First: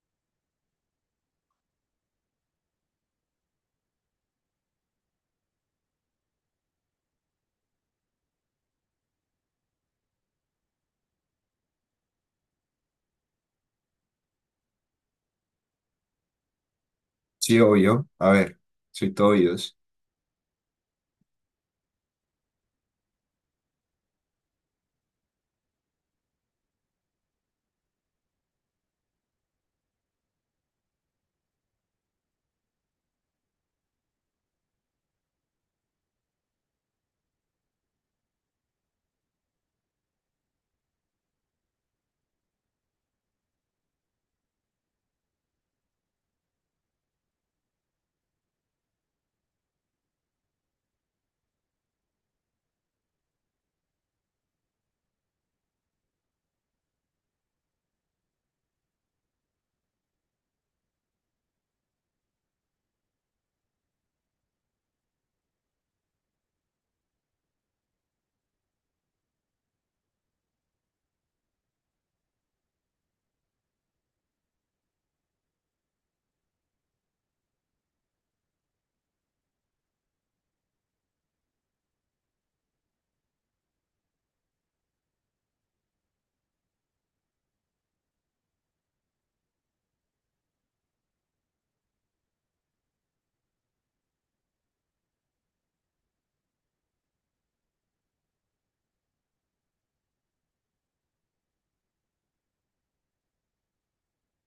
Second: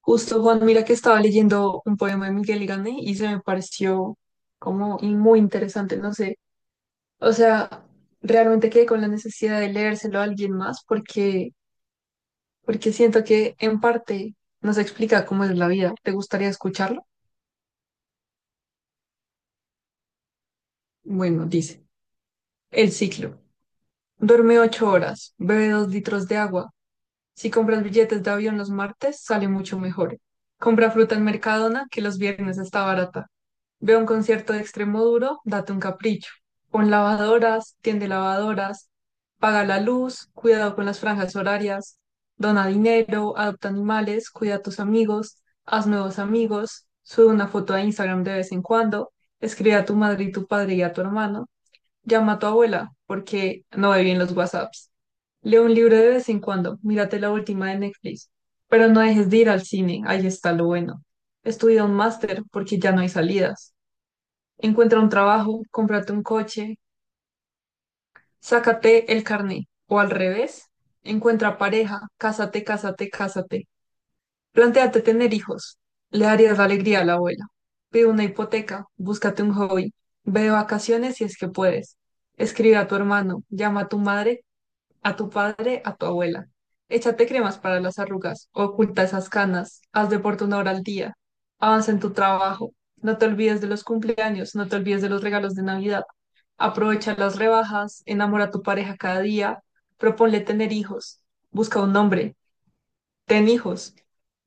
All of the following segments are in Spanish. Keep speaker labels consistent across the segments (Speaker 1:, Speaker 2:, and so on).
Speaker 1: Justo, Juan, mira que estaba leyendo un poema de Miguel Grande y se me pareció como y muy interesante, no sé. O sea, realmente quedé con la necesidad de leérselo a alguien más porque siento que en parte nos explica cómo es la vida. ¿Te gustaría escucharlo?
Speaker 2: Sí, obvio. A ver, soy todo oídos.
Speaker 1: Bueno, dice, el ciclo. Duerme 8 horas, bebe 2 litros de agua. Si compras billetes de avión los martes, sale mucho mejor. Compra fruta en Mercadona, que los viernes está barata. Ve a un concierto de Extremoduro, date un capricho. Pon lavadoras, tiende lavadoras, paga la luz, cuidado con las franjas horarias, dona dinero, adopta animales, cuida a tus amigos, haz nuevos amigos, sube una foto a Instagram de vez en cuando, escribe a tu madre y tu padre y a tu hermano, llama a tu abuela porque no ve bien los WhatsApps. Lee un libro de vez en cuando, mírate la última de Netflix, pero no dejes de ir al cine, ahí está lo bueno. Estudia un máster porque ya no hay salidas. Encuentra un trabajo, cómprate un coche, sácate el carné. O al revés, encuentra pareja, cásate, cásate, cásate. Plantéate tener hijos. Le darías la alegría a la abuela. Pide una hipoteca, búscate un hobby. Ve de vacaciones si es que puedes. Escribe a tu hermano, llama a tu madre a tu padre, a tu abuela. Échate cremas para las arrugas, oculta esas canas, haz deporte una hora al día, avanza en tu trabajo, no te olvides de los cumpleaños, no te olvides de los regalos de Navidad. Aprovecha las rebajas, enamora a tu pareja cada día, proponle tener hijos, busca un nombre, ten hijos,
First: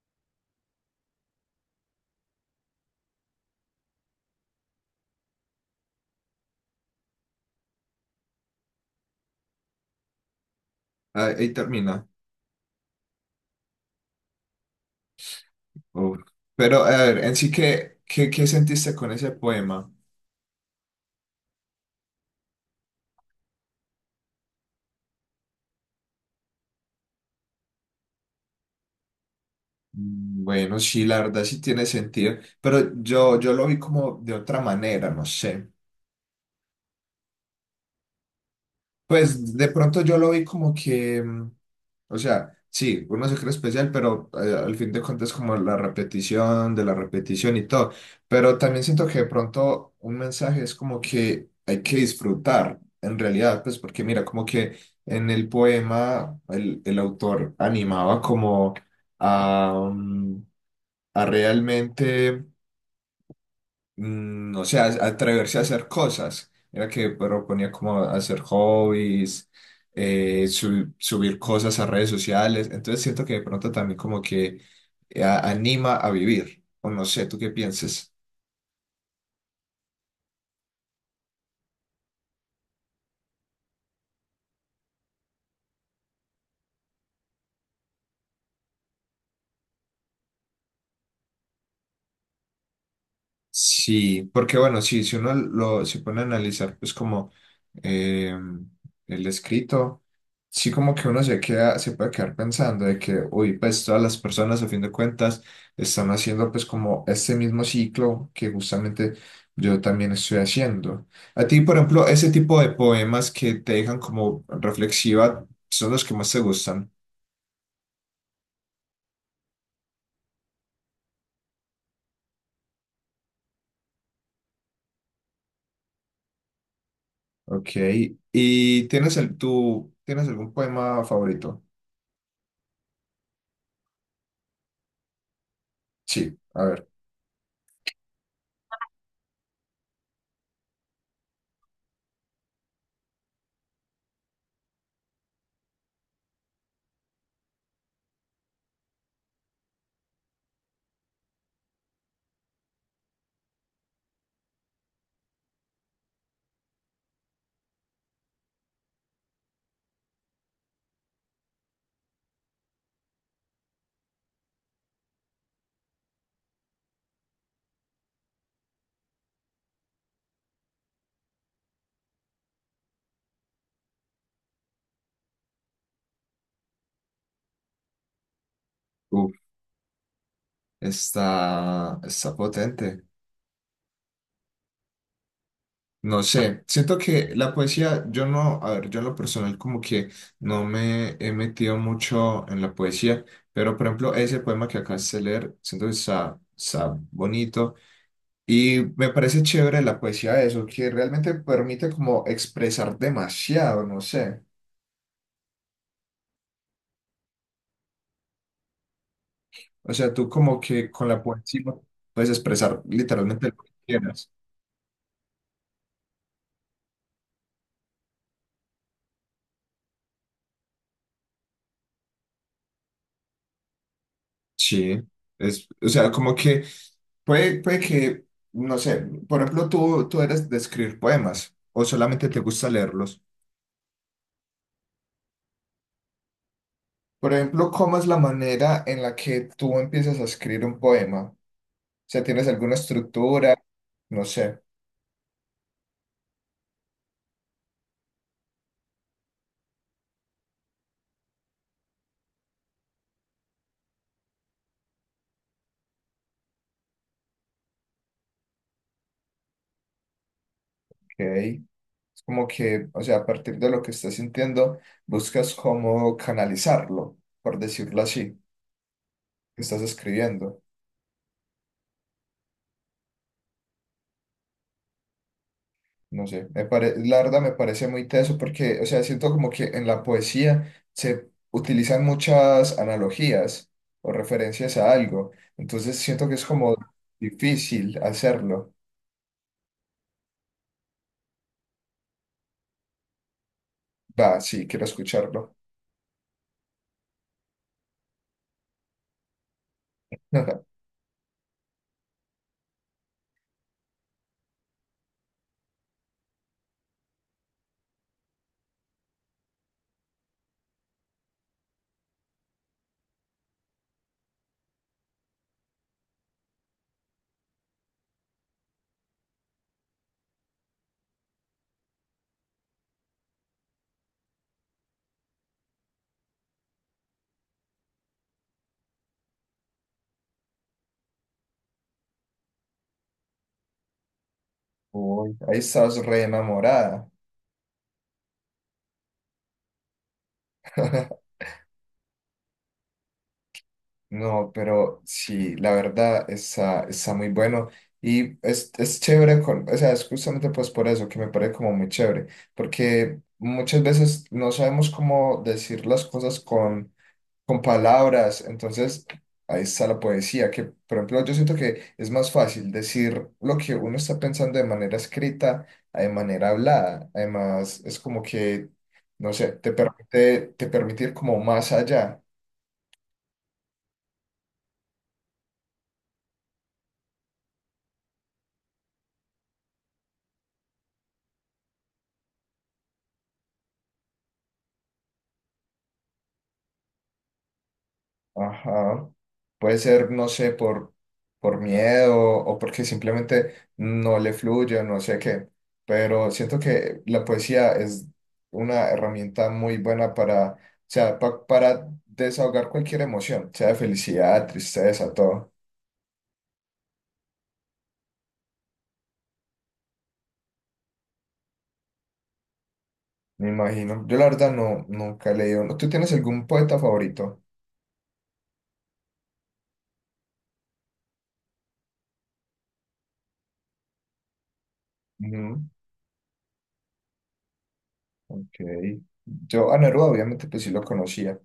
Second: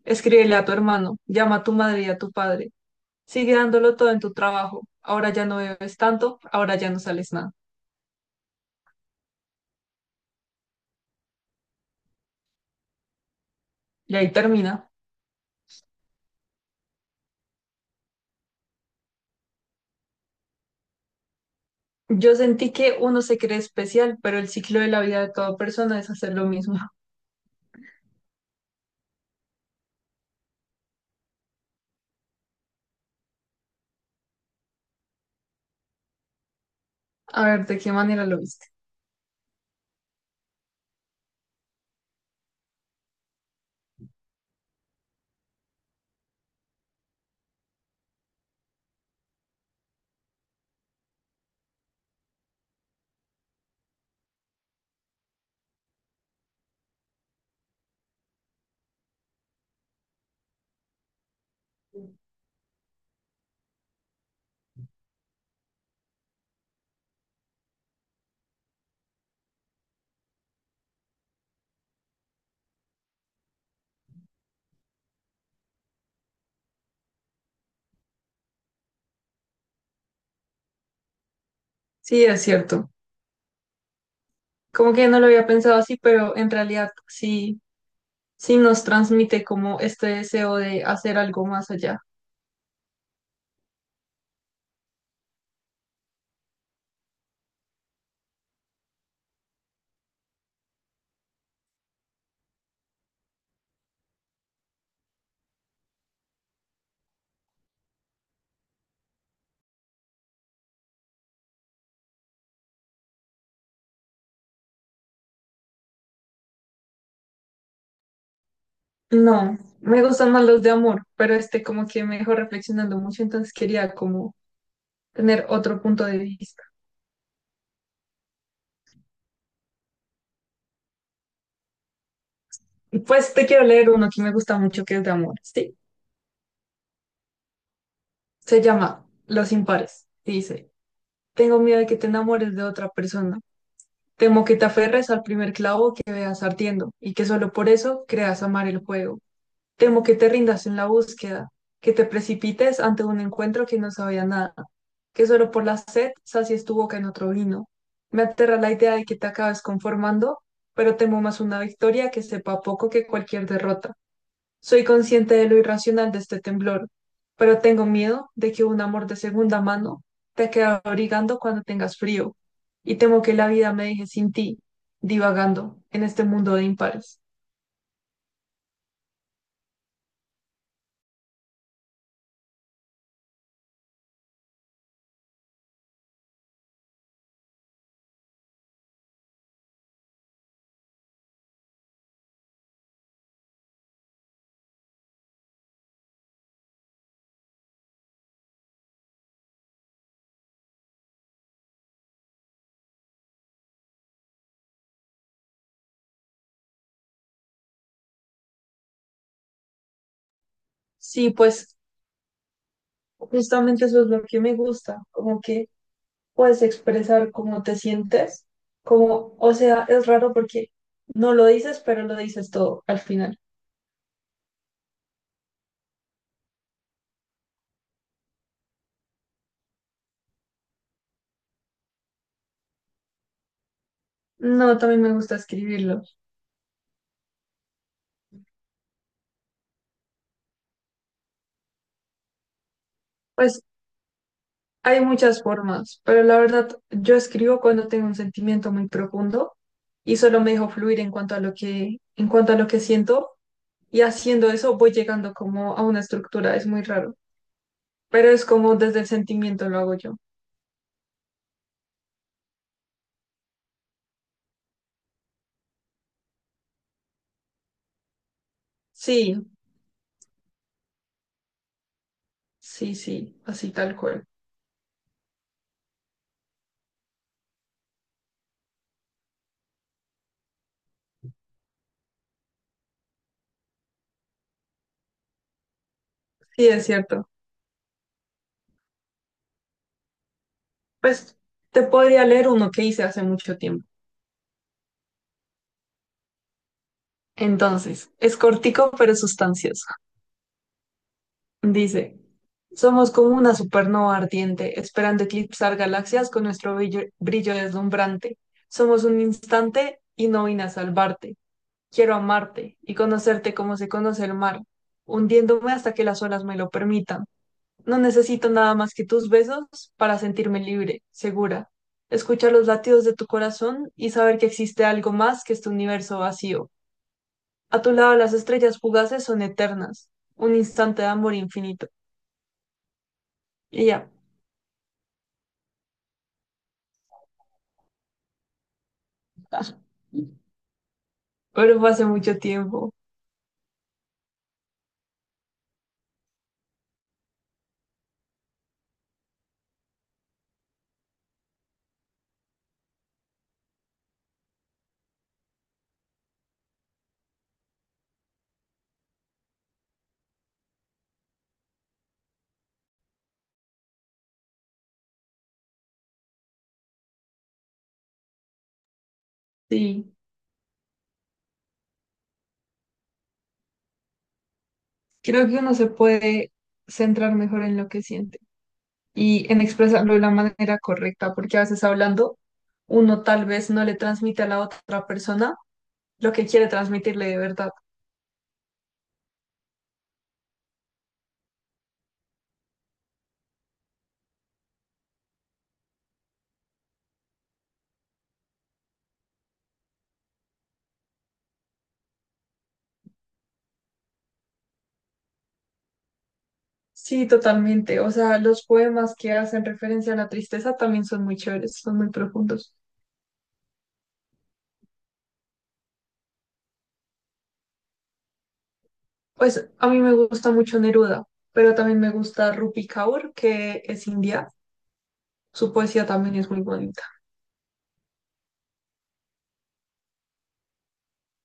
Speaker 1: escríbele a tu hermano, llama a tu madre y a tu padre, sigue dándolo todo en tu trabajo, ahora ya no bebes tanto, ahora ya no sales nada.
Speaker 2: Ah, ahí termina.
Speaker 1: Y ahí termina.
Speaker 2: Uf. Pero, a ver, en sí, ¿qué sentiste con ese poema?
Speaker 1: Yo sentí que uno se cree especial, pero el ciclo de la vida de toda persona es hacer lo mismo.
Speaker 2: Mm, bueno, sí, la verdad sí tiene sentido, pero yo lo vi como de otra manera, no sé.
Speaker 1: A ver, ¿de qué manera lo viste?
Speaker 2: Pues de pronto yo lo vi como que, o sea, sí, uno se cree especial, pero al fin de cuentas como la repetición de la repetición y todo. Pero también siento que de pronto un mensaje es como que hay que disfrutar, en realidad, pues porque mira, como que en el poema el autor animaba como a, a realmente no sé, atreverse a hacer cosas. Era que proponía como hacer hobbies, subir cosas a redes sociales. Entonces siento que de pronto también como que anima a vivir. O no sé, ¿tú qué piensas?
Speaker 1: Sí, es cierto. Como que no lo había pensado así, pero en realidad sí, sí nos transmite como este deseo de hacer algo más allá.
Speaker 2: Sí, porque bueno, sí, si uno lo se pone a analizar, pues como eh, el escrito, sí como que uno se queda, se puede quedar pensando de que, uy, pues todas las personas a fin de cuentas están haciendo pues como este mismo ciclo que justamente yo también estoy haciendo. A ti, por ejemplo, ese tipo de poemas que te dejan como reflexiva son los que más te gustan.
Speaker 1: No, me gustan más los de amor, pero este como que me dejó reflexionando mucho, entonces quería como tener otro punto de vista.
Speaker 2: Ok, ¿y tienes tú, tienes algún poema favorito?
Speaker 1: Y pues te quiero leer uno que me gusta mucho, que es de amor, ¿sí?
Speaker 2: Sí, a ver.
Speaker 1: Se llama Los impares, y dice, tengo miedo de que te enamores de otra persona. Temo que te aferres al primer clavo que veas ardiendo y que solo por eso creas amar el juego. Temo que te rindas en la búsqueda, que te precipites ante un encuentro que no sabía nada, que solo por la sed sacies tu boca en otro vino. Me aterra la idea de que te acabes conformando, pero temo más una victoria que sepa poco que cualquier derrota. Soy consciente de lo irracional de este temblor, pero tengo miedo de que un amor de segunda mano te quede abrigando cuando tengas frío, y temo que la vida me deje sin ti, divagando en este mundo de impares.
Speaker 2: Está, está potente. No sé, siento que la poesía, yo no, a ver, yo en lo personal como que no me he metido mucho en la poesía, pero por ejemplo ese poema que acabas de leer, siento que está, está bonito y me parece chévere la poesía de eso, que realmente permite como expresar demasiado, no sé. O sea, tú como que con la
Speaker 1: Sí,
Speaker 2: poesía
Speaker 1: pues
Speaker 2: puedes expresar literalmente lo que
Speaker 1: justamente eso es lo
Speaker 2: quieras.
Speaker 1: que me gusta, como que puedes expresar cómo te sientes, como, o sea, es raro porque no lo dices, pero lo dices todo al final.
Speaker 2: Sí, es, o sea, como que puede que, no sé, por ejemplo, tú eres de escribir poemas o solamente te gusta leerlos.
Speaker 1: No, también me gusta escribirlo.
Speaker 2: Por ejemplo, ¿cómo es la manera en la que tú empiezas a escribir un poema? O sea, ¿tienes alguna estructura?
Speaker 1: Pues
Speaker 2: No sé,
Speaker 1: hay muchas formas, pero la verdad, yo escribo cuando tengo un sentimiento muy profundo y solo me dejo fluir en cuanto a lo que siento y haciendo eso voy llegando como a una estructura, es muy raro, pero es como desde el sentimiento lo hago yo.
Speaker 2: ok. Es como que, o sea, a partir de lo que estás sintiendo, buscas cómo canalizarlo, por decirlo así,
Speaker 1: Sí,
Speaker 2: que estás escribiendo.
Speaker 1: sí, sí, así tal cual.
Speaker 2: No sé, la verdad me parece muy teso porque, o sea, siento como que en la poesía se utilizan muchas analogías o referencias a algo, entonces siento que es
Speaker 1: Sí,
Speaker 2: como
Speaker 1: es cierto.
Speaker 2: difícil hacerlo.
Speaker 1: Pues te podría leer uno que hice hace mucho tiempo.
Speaker 2: Va, sí, quiero escucharlo.
Speaker 1: Entonces, es cortico pero sustancioso. Dice, somos como una supernova ardiente, esperando eclipsar galaxias con nuestro brillo, brillo deslumbrante. Somos un instante y no vine a salvarte. Quiero amarte y conocerte como se conoce el mar, hundiéndome hasta que las olas me lo permitan. No necesito nada más que tus besos para sentirme libre, segura. Escuchar los latidos de tu corazón y saber que existe algo más que este universo vacío. A tu lado las estrellas fugaces son eternas, un instante de amor infinito. Y ya.
Speaker 2: Uy, ahí estás re enamorada.
Speaker 1: Pero fue hace mucho tiempo.
Speaker 2: No, pero sí, la verdad está, está muy bueno y es chévere, con, o sea, es justamente pues por eso que me parece como muy chévere, porque muchas veces no sabemos cómo decir las cosas con palabras, entonces ahí está la poesía, que por ejemplo yo siento que es más fácil decir lo que uno está pensando de manera escrita a de manera hablada, además es como que, no sé,
Speaker 1: Sí,
Speaker 2: te permite ir como más allá.
Speaker 1: creo que uno se puede centrar mejor en lo que siente y en expresarlo de la manera correcta, porque a veces hablando uno tal vez no le transmite a la otra persona lo que quiere transmitirle de verdad.
Speaker 2: Ajá. Puede ser, no sé, por miedo o porque simplemente no le fluye, no sé qué. Pero siento que la poesía es una herramienta muy buena para, o sea, para desahogar cualquier emoción, sea de felicidad, tristeza, todo.
Speaker 1: Sí, totalmente. O sea, los poemas que hacen referencia a la tristeza también son muy chéveres, son muy profundos.
Speaker 2: Me imagino. Yo la verdad no, nunca he leído. ¿Tú tienes algún poeta favorito?
Speaker 1: Pues a mí me gusta mucho Neruda, pero también me gusta Rupi Kaur, que es india.
Speaker 2: Ujú,
Speaker 1: Su poesía también es muy bonita.
Speaker 2: ok. Yo a Neruda obviamente pues sí lo conocía,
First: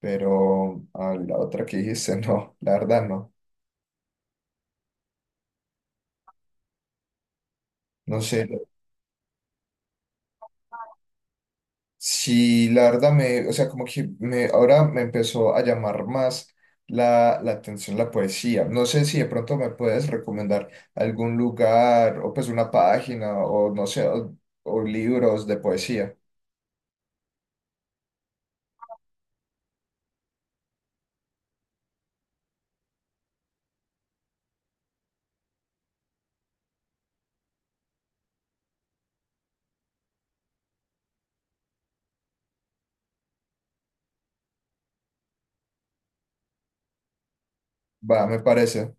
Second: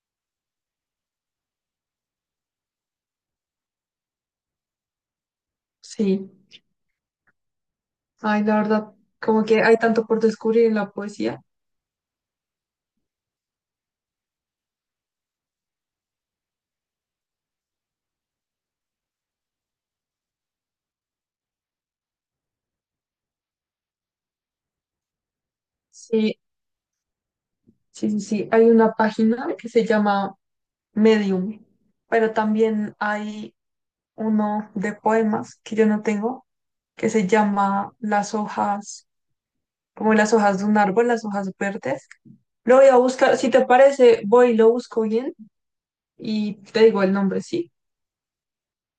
Speaker 2: pero a la otra que dijiste, no, la verdad no.
Speaker 1: Sí.
Speaker 2: No
Speaker 1: Ay,
Speaker 2: sé.
Speaker 1: la verdad, como que hay tanto por descubrir en la poesía.
Speaker 2: Sí, la verdad me, o sea, como que me, ahora me empezó a llamar más la atención la poesía. No sé si de pronto me puedes recomendar algún lugar o pues una página o no sé, o libros de poesía.
Speaker 1: Sí, sí, sí, sí. Hay una página que se llama Medium, pero también hay uno de poemas que yo no tengo, que se llama Las hojas, como las hojas de un árbol, las hojas verdes. Lo voy a buscar, si te parece, voy y lo busco bien y te digo el nombre, ¿sí?
Speaker 2: Va, me parece.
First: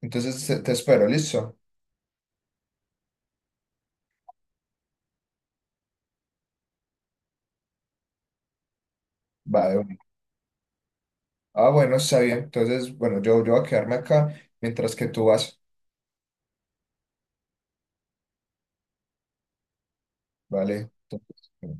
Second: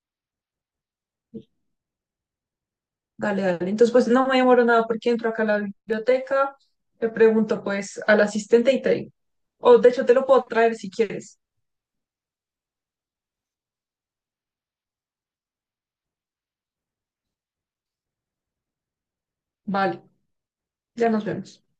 Speaker 2: Entonces te espero, ¿listo?
Speaker 1: Dale, dale. Entonces, pues no me demoro nada porque entro acá a la biblioteca, le pregunto pues al asistente y te digo.
Speaker 2: Va, de
Speaker 1: O de
Speaker 2: una.
Speaker 1: hecho te lo puedo traer si quieres.
Speaker 2: Ah, bueno, está bien. Entonces, bueno, yo voy a quedarme acá mientras que tú vas.
Speaker 1: Vale,
Speaker 2: Vale.
Speaker 1: ya nos vemos.
Speaker 2: Entonces,